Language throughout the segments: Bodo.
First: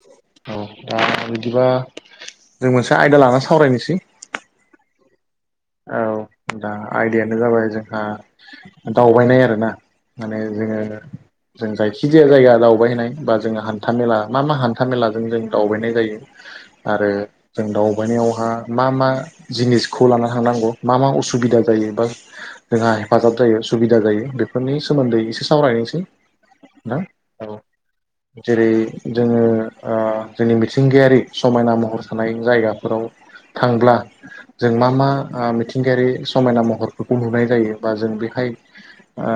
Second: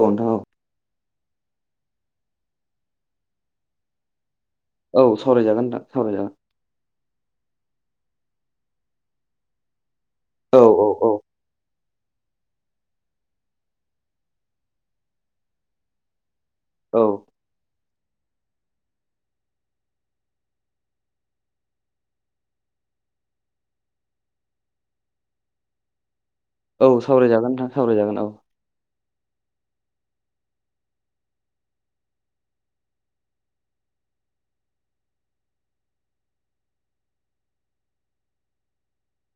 औ नोंथां औ दा बिदिबा जों मोनसे आयदा लानानै सावरायनोसै औ सावरायजागोन। नोंथां सावरायजागोन औ दा आयदायानो जाबाय जोंहा दावबायनाय आरो ना। माने औ जोङो औ जों जायखि जाया जायगा दावबायहैनाय बा जोङो हान्थामेला मा मा हान्था मेलाजों जों दावबायनाय जायो। [inaudible] आरो जों दावबायनायावहा मा मा जिनिसखौ लाना थांनांगौ मा मा असुबिदा जायो बा जोंहा हेफाजाब जायो सुबिदा जायो बेफोरनि सोमोन्दै एसे सावरायनोसै। औ सावरायजागोन नोंथां सावरायजागोन औ। जेरै जोङो ओ जोंनि मिथिंगायारि समायना महर थानाय जायगाफोराव थांब्ला जों मा मा आ मिथिंगायारि समायना महरफोरखौ नुनाय जायो बा जों बेहाय आ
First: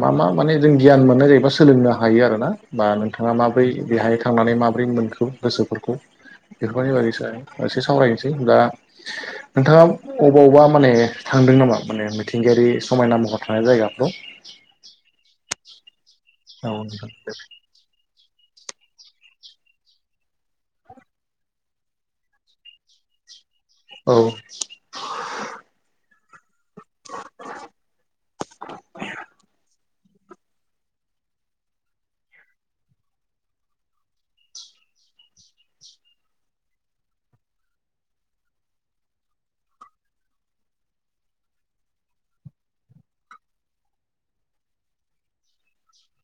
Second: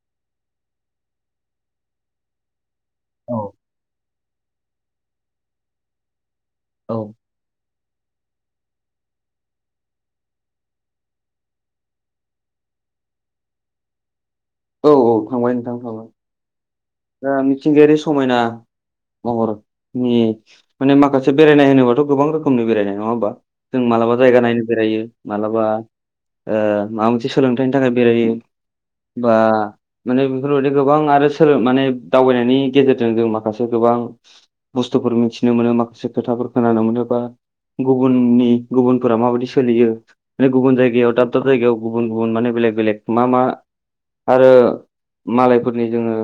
मा मा माने जों गियान मोननाय जाहैबा सोलोंनो हायो आरोना बा नोंथाङा औ माबोरै बेहाय थांनानै माबोरै मोनखो गोसोफोरखौ [inaudible] बेफोरनि बागैसो आ एसे सावरायनोसै दा नोंथाङा अबावबा माने थांदों नामा माने मिथिंगायारि समायना महर थानाय जायगाफ्राव औ औ थांबाय नोंथां थांबाय। औ नोंथां दा दे मिथिंगायारि समायना महरनि माने माखासे बेरायनाय होनोबाथ' गोबां रोखोमनि बेरायनाय नङा होमबा। जों मालाबा औ जायगा नायनो बेरायो मालाबा ओ माबा मोनसे सोलोंथाइनि थाखाय बेरायो [inaudible] बा माने बेफोरबायदि गोबां आरो माने दावबायनायनि गेजेरजों जों माखासे गोबां बुस्थुफोर मिथिनो मोनो माखासे खोथाफोर खोनानो मोनो बा गुबुननि गुबुनफोरा माबायदि सोलियो माने गुबुन जायगायाव दाब दाब जायगायाव गुबुन गुबुन माने बेलेग बेलेग मा मा आरो मालायफोरनि जोङो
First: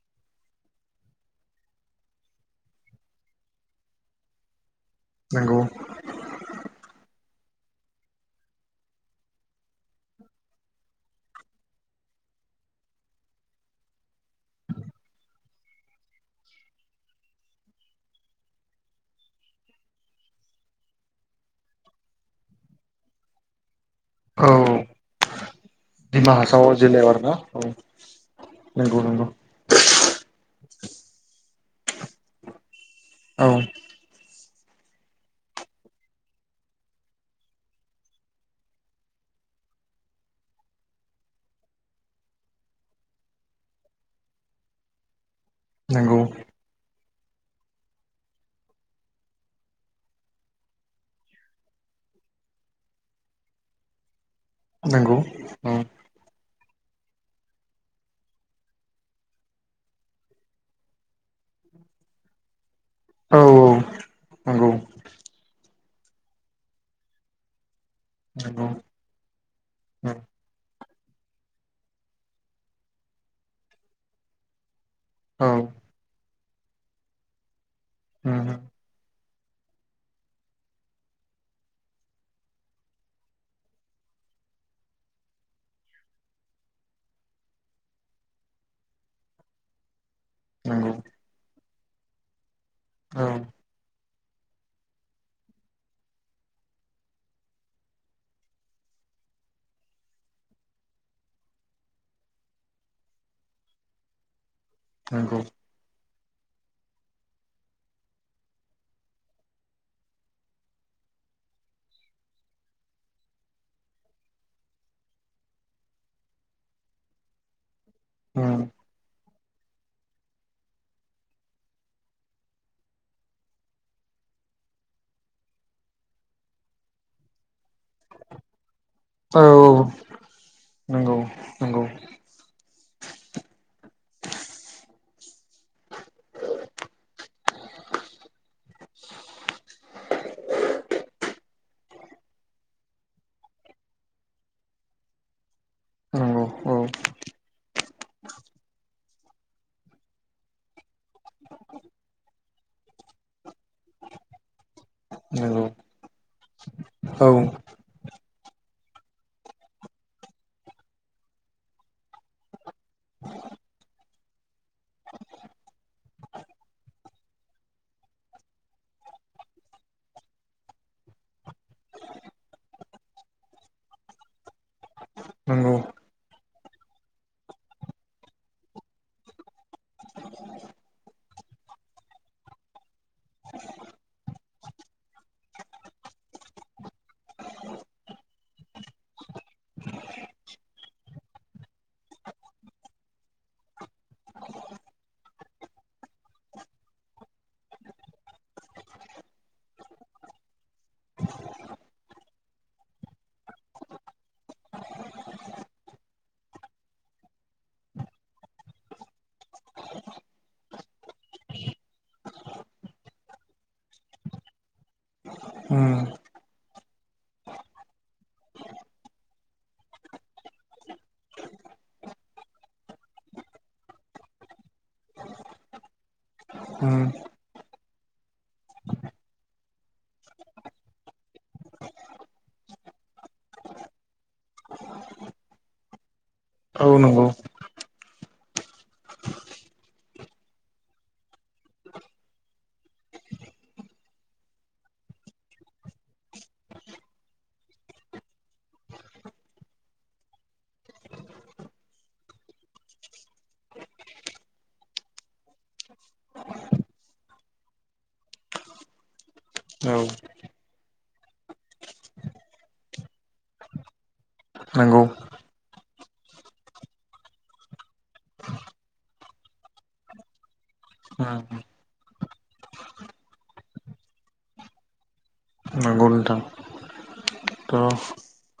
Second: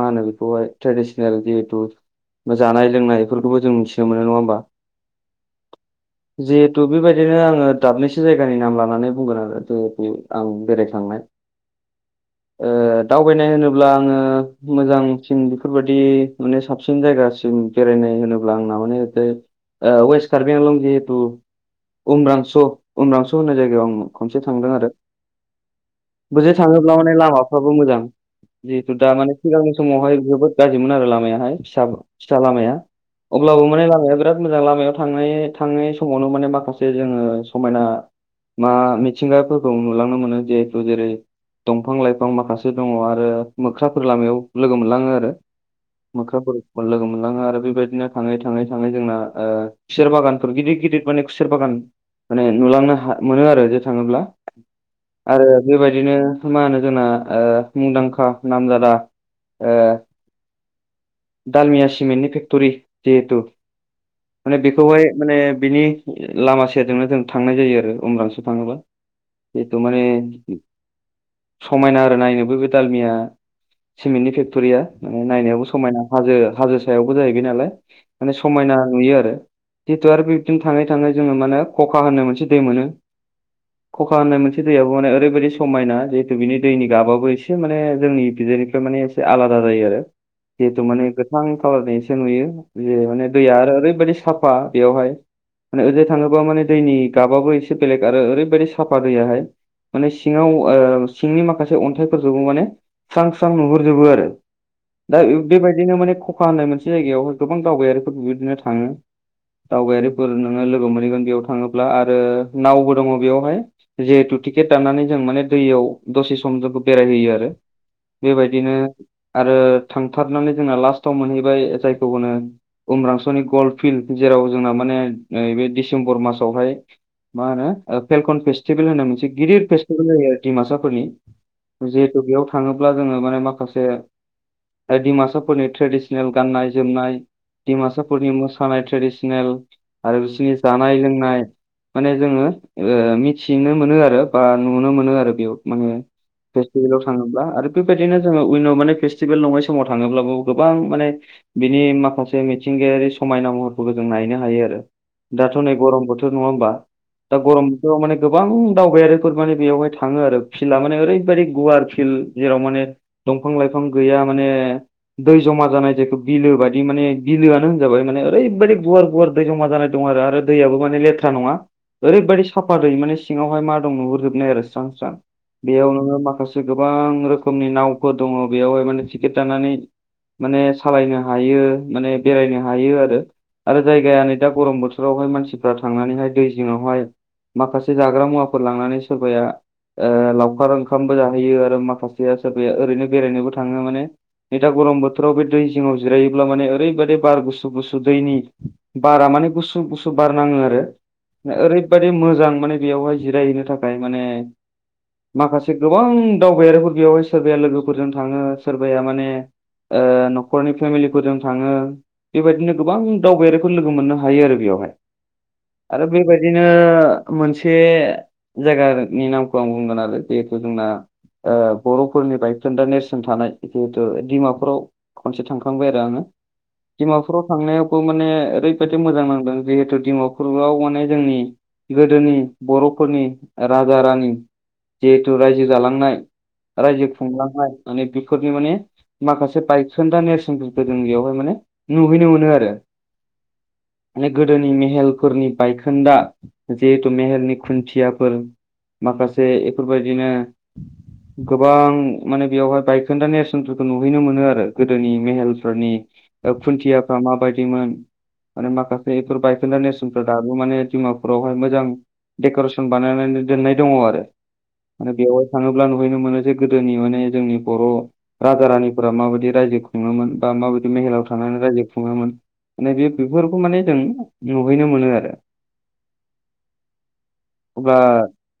मा होनो बेखौहाय ट्रेडिसनेल जिहेथु जानाय लोंनायफोरखौबो जों मिथिनो मोनो नङा होमबा नंगौ [inaudible] जिहेथु बेबायदिनो आङो दाबनैसो जायगानि नाम लानानै बुंगोन आरो जिहेथु आं बेरायखांनाय दावबायनाय होनोब्ला आङो मोजांसिन बेफोरबायदि माने साबसिन जायगासिम बेरायनाय होनोब्ला आंना माने वेस कार्बिआंलं जिहेथु उम्रांस' उम्रांस' होननाय जायगायाव आं खनसे औ थांदों आरो दिमा बोजों हासाव थाङोब्ला जिल्लायाव माने आरोना लामाफ्राबो औ मोजां जिहेतु नंगौ दा नंगौ माने सिगांनि समावहाय जोबोद गाज्रिमोन आरो लामायाहाय फिसा फिसा लामाया औ अब्लाबो माने लामाया बिराद बिराद मोजां लामायाव थांनाय थांनाय समावनो माने माखासे जोङो समायना मा मिथिंगाफोरखौ नुलांनो मोनो जिहेथु जेरै दंफां लाइफां माखासे दङ आरो मोख्राफोर लामायाव लोगो मोनलाङो आरो नंगौ मोख्राफोरखौ लोगो मोनलाङो आरो बेबायदिनो थाङै थाङै थाङै जोंना ओ खुसेर बागानफोर गिदिर गिदिर माने खुसेर बागान माने नुलांनो मोनो आरो जे थाङोब्ला नंगौ आरो औ बेबायदिनो मा होनो जोंना ओ मुंदांखा नामजादा ओ दालमिया सिमेन्टनि फेक्ट'रि औ जिहेतु माने नंगौ बेखौहाय माने बिनि लामा सेरजोंनो जों थांनाय जायो आरो उमरांस' नंगौ थाङोब्ला जिथु माने समायना आरो नायनोबो बे दालमिया सिमेन्टनि फेक्ट'रिया औ नायनायावबो समायना हाजो हाजो सायावबो जाहैबाय नालाय उम माने समायना नुयो आरो जितु आरो बिबदिनो थाङै थाङै जोङो माने खखा होननो मोनसे दै मोनो [inaudible] खखा होननाय मोनसे दैयाबो माने ओरैबायदि समायना जिहेतु बिनि दैनि गाबाबो एसे माने जोंनिथिंनिफ्राय माने एसे आलादा जायो आरो जिहेतु नंगौ माने गोथां कालारनि इसे नुयो जे औ माने दैया आरो ओरैबायदि साफा बेयावहाय माने ओंजों हाय थाङोब्ला माने दैनि गाबाबो एसे बेलेग आरो ओरैबायदि साफा दैयाहाय माने सिङाव ओ सिंनि माखासे अन्थाइफोरखौबो माने स्रां स्रां नुहुरजोबो आरो दा नंगौ बेबायदिनो माने खखा होननाय मोनसे जायगायाव गोबां दावबायारिफोर बिबायदिनो थाङो दावबायारिफोर नोङो लोगो मोनहैगोन बेयाव थाङोब्ला आरो नावबो दङ बेयावहाय जिहेथु टिकेट दाननानै जों माने दैयाव दसे सम जोंखौ बेरायहोयो आरो उम बेबायदिनो आरो थांथारनानै जोंना लास्टआव मोनहैबाय जायखौ होनो उम्रांस'नि गल्फ फिल्ड जेराव जोंना माने नैबे डिसेम्बर मासावहाय मा होनो फेलकन फेस्टिभेल होननाय मोनसे औ गिदिर फेस्टिभेल जायो आरो दिमासाफोरनि नंगौ नंगौ जिहेतु बेयाव थाङोब्ला जोङो माने माखासे दिमासाफोरनि ट्रेडिसनेल गाननाय जोमनाय दिमासाफोरनि मोसानाय ट्रेडिसनेल आरो बिसोरनि जानाय लोंनाय माने जोङो मिथिनो मोनो आरो बा नुनो मोनो आरो बेयाव माने नंगौ औ फेस्टिभेलाव थाङोब्ला आरो बेबायदिनो जोङो उइनव माने फेस्टिभेल नङै समाव थाङोब्लाबो गोबां माने बिनि माखासे मिथिंगायारि समायना महरफोरखौ जों नायनो हायो आरो दाथ' नंगौ नै गरम बोथोर नङा होमबा औ दा गरम बेयाव माने गोबां दावबायारिफोर माने बेवहाय थाङो आरो फिलआ माने ओरैबायदि गुवार फिल्ड जेराव माने दंफां लाइफां गैया माने दै जमा जानाय जेखौ बिलो बायदि माने बिलोआनो होनजाबाय माने ओरैबायदि गुवार गुवार दै जमा जानाय दं आरो दैयाबो माने लेथ्रा नङा ओरैबायदि साफा दैै माने सिङावहाय मा दं नुहुरजोबनाय आरो स्रां स्रां नंगौ बेयाव नोङो माखासे गोबां रोखोमनि नावफोर दङ बेयावहाय माने टिकेट दाननानै माने सालायनो हायो माने बेरायनो हायो आरो आरो जायगाया नै दा गरम बोथोरावहाय मानसिफ्रा थांनानैहाय दै जिङावहाय माखासे जाग्रा मुवाफोर लांनानै सोरबाया ओ लावखार ओंखामबो जाहैयो आरो माखासेया सोरबाया ओरैनो बेरायनोबो थाङो माने नै दा गरम बोथोराव बे दै जिङाव जिरायोब्ला माने ओरैबायदि बार गुसु गुसु दैनि बारा माने गुसु गुसु बार नाङो आरो ओरैबादि मोजां माने बेयावहाय जिरायहैनो थाखाय माने माखासे गोबां दावबायारिफोर बेवहाय सोरबाया लोगोफोरजों थाङो सोरबाया माने ओ नखरनि फेमिलिफोरजों थाङो बेबायदिनो गोबां दावबायारिफोर लोगो मोननो हायो आरो बेवहाय उम आरो बेबायदिनो मोनसे जायगानि नामखौ आं बुंगोन आरो जिहेथु जोंना बर'फोरनि बायखोन्दा नेरसोन थानाय जिहेतु डिमापुराव खनसे थांखांबाय आरो आङो उम डिमापुराव थांनायावबो माने ओरैबादि मोजां नांदों जिहेतु डिमापुराव माने जोंनि गोदोनि बर'फोरनि राजा रानि जिहेथु रायजो जालांनाय औ रायजो नंगौ खुंलांनाय माने बेफोरनि माने माखासे बायखोन्दा नेेरसोनफोरखो जों बेयावहाय माने नुहैनो मोनो आरो माने गोदोनि मेहेलफोरनि बायखोन्दा जिहेथु मेहेलनि खुन्थियाफोर माखासे एफोरबायदिनो गोबां माने बेयावहाय बाय खोनदा नेरसोनफोरखौ नुहैनो मोनो आरो गोदोनि मेहेलफोरनि खुन्थियाफ्रा माबादिमोन माने माखासे एफोर बायखोनदा औ नेरसोनखौ दाबो माने डिमापुरावहाय मोजां डेक'रेसन बानायनानै दोननाय दङ आरो नंगौ माने बेवहाय थाङोब्ला नुहैनो मोनो जे गोदोनि माने जोंनि बर' राजा रानिफोरा माबादि रायजो खुङोमोन बा माबायदि मेहेलायाव उम थांनानै रायजो खुङोमोन माने बे-बेफोरखौ माने जों नुहैनो मोनो आरो नंगौ नोंथां थ' अब्ला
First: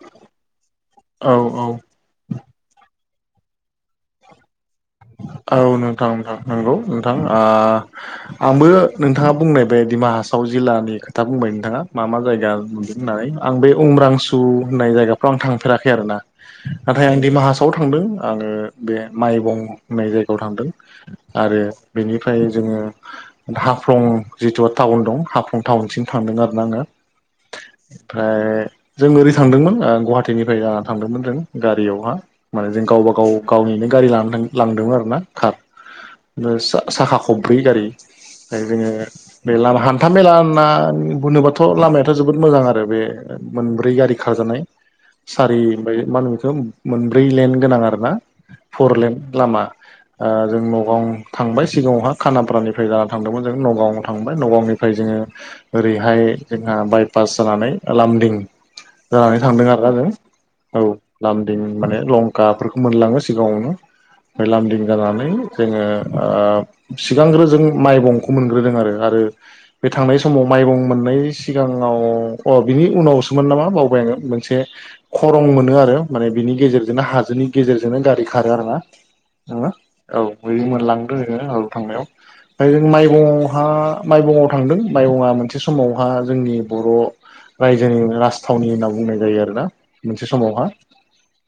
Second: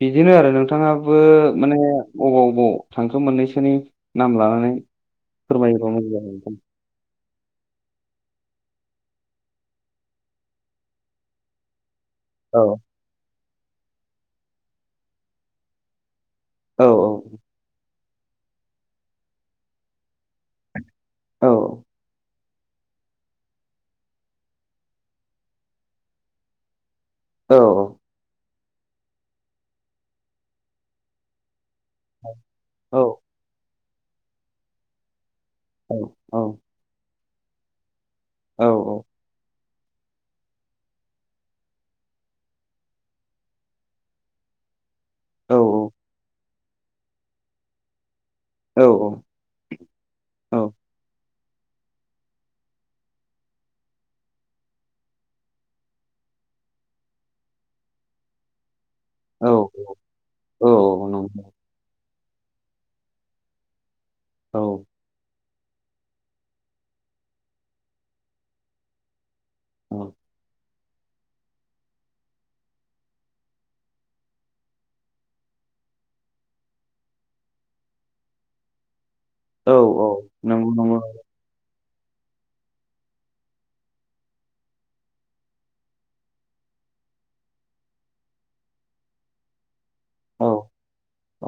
बिदिनो आरो नोंथाङाबो औ औ माने अबाव अबाव थांखो मोननैसोनि नाम लानानै औ फोरमायोबा नोंथां मोजां जागोन नोंथां नंगौ नोंथां आ आंबो नोंथाङा बुंनाय बे दिडमा हासाव जिल्लानि खोथा बुंबाय नोंथाङा मा मा जाय गा औ होननानै आं बे उम्रांसु होननाय जायगाफ्राव आं थांफेराखै आरो ना औ नाथाय आं दिमा हासाव थांदों आङो बे माइबं होननाय जायगायाव थांदों औ आरो बेनिफ्राय जोङो हाफ्लं जिथु टाउन दं हाफ्लं टाउनसिम थांदों आरो ना आङो औ औ ओमफ्राय जों ओरै थांदोंमोन ओ गुवाहाटीनिफ्राय ओ जाना थांदोंमोन जों गारियावहा माने जों औ गावबा गाव गावनिनो गारि लानानै थांदों लांदों लांदोंमोन आरो ना कार औ ओ साखा खबब्रै गारि [unintelligible] औ जोङो बे लामा हान्था मेला ना होनोबाथ' लामायाथ' जोबोद मोजां आरो बे मोनब्रै गारि खारजानाय औ सारि ओमफ्राय मा होनो बेखौ मोनब्रै लेन गोनां आरोना औ फर लेन लामा ओ जों नगाव थांबाय सिगाङावहा खानापारानिफ्राय जाना थांदोंमोन जों नगाव थांबाय नगावनिफ्राय जोङो ओरैहाय जोंहा बायपास जानानै लामदिं जानानै थांदों आरोना जों औ लामदिं माने लं काफोरखौ मोनलाङो सिगाङावनो ओमफाय लामदिं जानानै जोङो ओ सिगांग्रो जों माइबंखौ मोनग्रोदों आरो आरो बे औ थांनाय समाव माइबं मोननायनि सिगाङाव अ बिनि उनावसोमोन नामा बावबाय आङो मोनसे खरं मोनो आरो माने बिनि गेजेरजोंनो हाजोनि गेजेरजोंनो गारि खारो आरो ना नोङो औ नंगौ औ औ बै नंगौ नंगौ मोनलांदो नोङो औ थांनायाव ओमफ्राय जों माइबङआवहा माइबङआव थांदों माइबङआ मोनसे समावहा जोंनि बर' रायजोनि राजथावनि होनना बुंनाय जायो आरो ना मोनसे औ समावहा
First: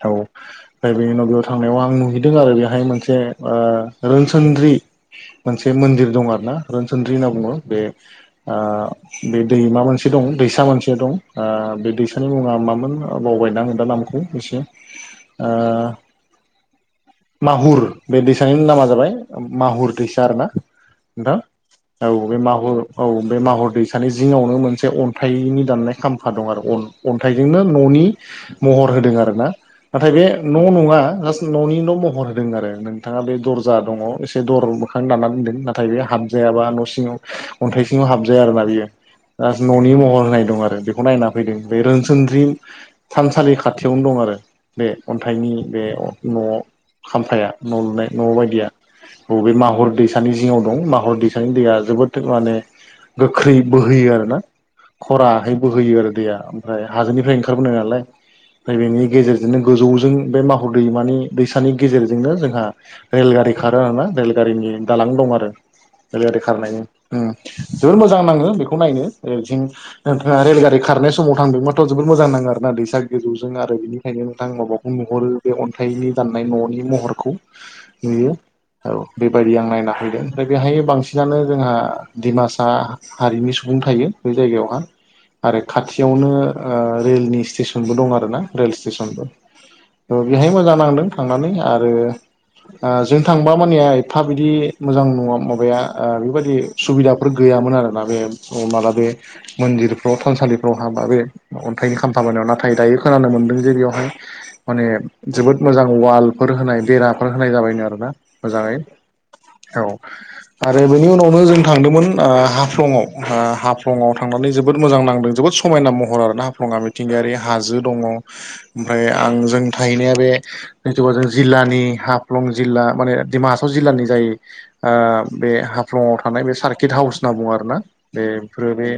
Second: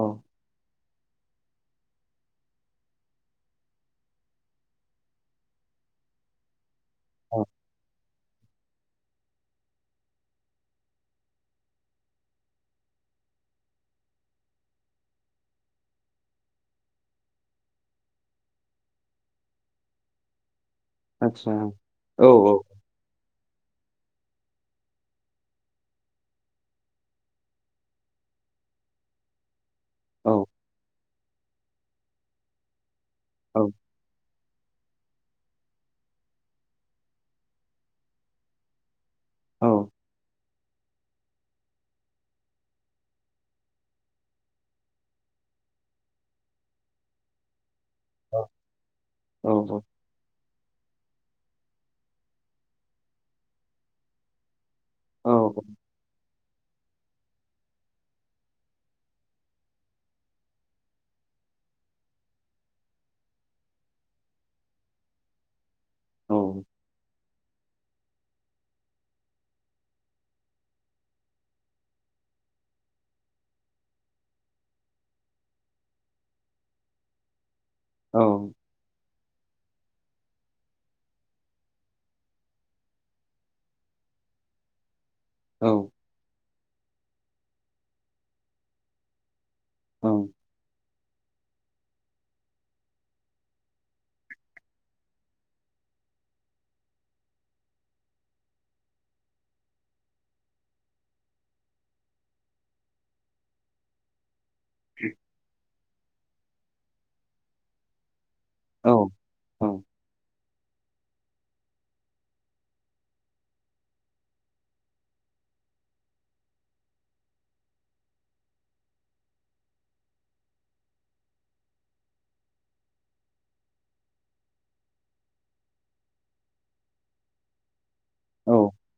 औ ओमफ्राय बेनि उनाव थांनायाव आं नुहैदों आरो बेहाय मोनसे रोनसोनद्रि मोनसे मन्दिर दं आरो ना रोनसोनद्रि होनना औ बुङो बे ओ बे दै मा मोनसे दं दैसा मोनसे दं ओ बे दैसानि मुङा मामोन बावबाय आङो दा नामखौ एसे ओ माहुर बे दैसानि नामा जाबाय माहुर दैसा आरो ना आदसा नोंथां औ बे माहुर औ बे माहुर दैसानि जिङावनो मोनसे अन्थाइनि दाननाय खामफा दं आरो अन्थाइजोंनो न'नि महर होदों आरो ना नाथाय बे न' नङा जास्ट न'नि न' महर होदों आरो नोंथाङा बे औ दर्जा दङ एसे दर मोखां दानना दोनदों नाथाय बेयो हाबजायाबा न' सिङाव अन्थाइ सिङाव हाबजाया आरोना बियो औ न'नि महर होनाय दं आरो बेखौ नायना फैदों बे रोनसोनद्रि थानसालि खाथियावनो दं आरो बे अन्थाइनि बे न'आव खामफाया न' लुनाय न' बायदिया औ अबे औ माहुर दै दैसानि जिङाव दं माहर दैसानि दैया जोबोद माने गोख्रै बोहोयो आरो ना औ खराहै बोहैयो आरो दैेया ओमफ्राय हाजोनिफ्राय ओंखारबोनाय नालाय ओमफ्राय बेनि गेजेरजोंनो गोजौजों बे माहर दैमानि दै सानि गेजेरजोंनो जोंहा रेलगारि खारो आरोना रेलगारिनि दालां दं आरो औ रेलगारि खारनायनि उम जोबोर मोजां नाङो बेखौ नायनो ओरैथिं नोंथाङा रेलगारि खारनाय समाव थांदोंबाथ' जोबोद मोजां नाङो आरोना दैसा गोजौजों आरो बिनि नोंथां माबाखौ नुहरो बे अन्थाइनि दान्नाय न'नि महरखौ औ नुयो औ बेबायदि आं नायना फैदों ओमफ्राय बेहाय बांसिनानो जोंहा डिमासा हारिनि सुबुं थायो बै जायगायावहा [inaudible] आरो खाथियावनो ओ रेलनि स्टेसनबो दं आरो ना रेल स्टेसनबो बेहाय मोजां नांदों थांनानै आरो ओ जों थांबा मानिया एफा बिदि मोजां नङा माबाया ओ बेबायदि सुबिदाफोर गैयामोन आरोना बे माला बे मन्दिरफ्राव थानसालिफ्राव हाबबा बे अन्थाइनि खामफा बानायो नाथाय दायो खोनानो मोनदों जे बेवहाय माने जोबोद मोजां वालफोर होनाय बेराफोर होनाय जाबायनो आरोना मोजाङै औ आरो बेनि उनावनो जों थांदोंमोन ओ हाफ्लंआव हाफ्लंआव थांनानै जोबोद मोजां नांदों जोबोद समायना महर आरोना हाफ्लङा मिथिंगायारि हाजो दङ ओमफ्राय आंजों थाहैनाया बे जिथु जों जिल्लानि हाफ्लं जिल्ला माने डिमा हासाव जिल्लानि जायो ओ बे हाफ्लङाव थानाय बे सार्किट हाउस होनना बुङो आरोना बेफोरो बे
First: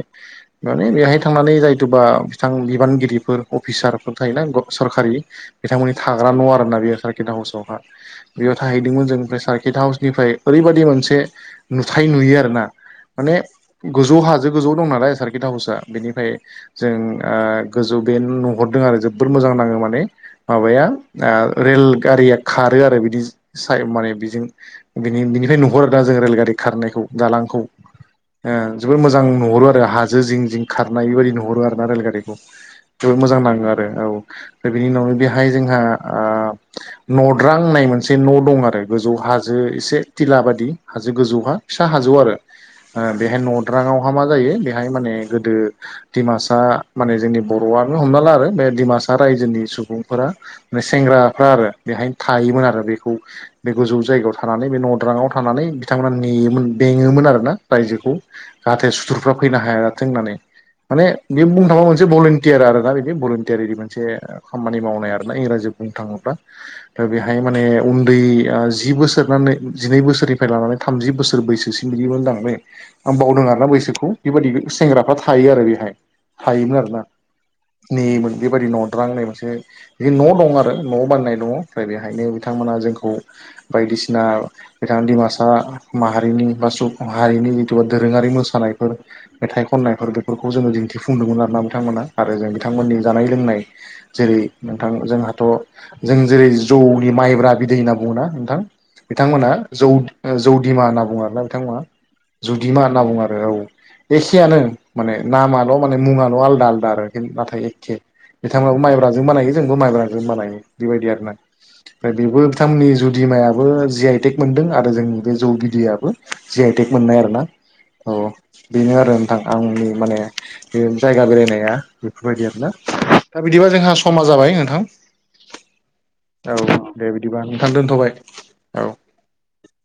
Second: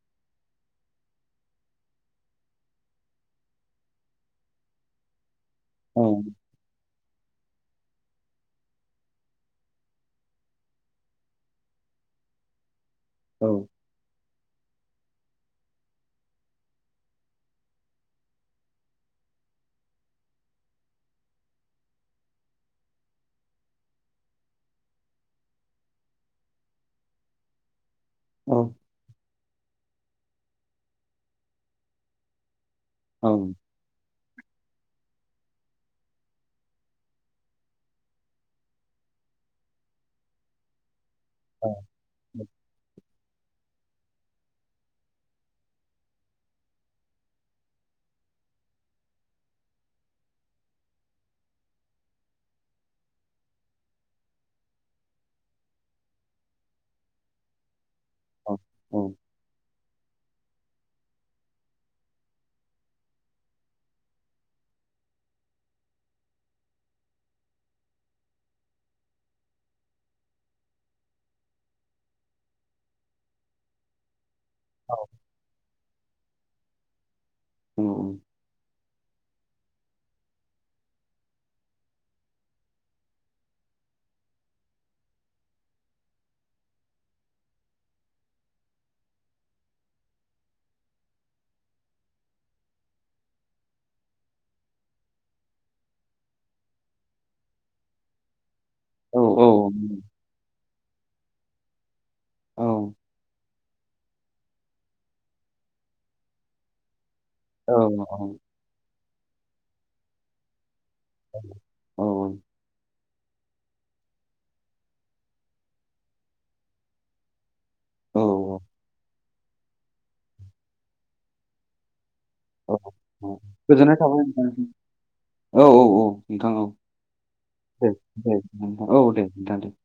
माने बेहाय थांनानै जायथुबा बिथां बिबानगिरिफोर अफिसारफोर थायोना सरकारि औ बिथांमोननि थाग्रा न' आरोना बेयो सारकिदा हसआवहा बेयाव थाहैदोंमोन जों ओमफ्राय सार्किट हाउसनिफ्राय ओरैबायदि मोनसे नुथाय नुयो आरो ना माने गोजौ हाजो गोजौ दं नालाय सार्किट हाउसआ बेनिफ्राय जों गोजौ बेनो नुहरदों आरो जोबोद मोजां नाङो माने माबाया रेल गारिया खारो आरो बिदि स माने बिजों बिनि बिनिफ्राय नुहर आरोना जों रेलगारि खारनायखौ दालांखौ जोबोद मोजां नुहरो आरो हाजो जिं जिं खारनाय बेबायदि नुहरो आरो ना रेलगारिखौ जोबोद मोजां नाङो आरो औ दा बेनि उनावनो बेहाय जोंहा नद्रां होननाय मोनसे न' दं आरो गोजौ हाजो एसे दिला बादि हाजो गोजौहा फिसा हाजो आरो बेहाय नदरांआव अहा मा जायो बेहाय माने गोदो डिमासा माने जोंनि बर'आनो हमना ला आरो बे डिमासा रायजोनि सुबुंफोरा। सेंग्राफ्रा आरो बेहायनो थायोमोन आरो बेखौ बे गोजौ जायगायाव थानानै बे नद्रांआव थानानै बिथांमोना नेयोमोन बेङोमोन आरोना रायजोखौ जाहाथे सुथुरफ्रा फैनो हाया जाथों होननानै माने बि बुंनो थाबा मोनसे भलन्टियार आरो ना बिदि भलन्टियार बिदि मोनसे खामानि मावनाय आरोना इंराजि बुंनो थाङोब्ला दा बेहाय माने उन्दै जि बोसोर जिनै बोसोरनिफ्राय लानानै थामजि बोसोर बैसोसिम बिदिमोन दां बे आं बावदों आरोना बैसोखौ बेबायदि सेंग्राफ्रा थायो आरो बेहाय थायोमोन आरोना नेयोमोन। बेबायदि न'द्रां होननाय मोनसे बिदि न' दं आरो। न' बानायनाय दङ ओमफ्राय बेहायनो बिथांमोना जोंखौ बायदिसिना। बिथां डिमासा माहारिनि बा हारिनि जिथु दोरोङारि मोसानायफोर मेथाइ खननायफोर बेफोरखौ जोङो दिन्थिफुंदोंमोन आरोना बिथांमोना आरो जों बिथांमोननि जानाय लोंनाय। जेरै नोंथां जोंहाथ' जों जेरै जौनि माइब्रा बिदै होनना बुङा नोंथां औ बिथांमोना जौ जौदिमा होनना बुङो आरोना बिथांमोना जुदिमा होनना बुङो आरो औ एखेआनो माने नामाल' माने मुङाल' आलदा आलदा आरो नाथाय एखे बिथांमोनाबो माइब्राजों बानायो जोंबो माइब्राजों बानायो बेबायदि आरो ना। ओमफ्राय बेबो बिथांमोननि जुदिमायाबो जि आइ टेक मोनदों आरो जोंनि बे जौ बिदैयाबो जि आइ टेक मोननाय आरो ना। औ बेनो आरो नोंथां आंनि माने बे जायगा बेरायनाया बेफोरबायदि आरोना दा बिदिबा गोजोननाय जोंहा थाबाय समा जाबाय नोंथां। औ औ औ नोंथां औ दे बिदिबा नोंथां दे दोनथ'बाय दे औ दे नोंथां दे।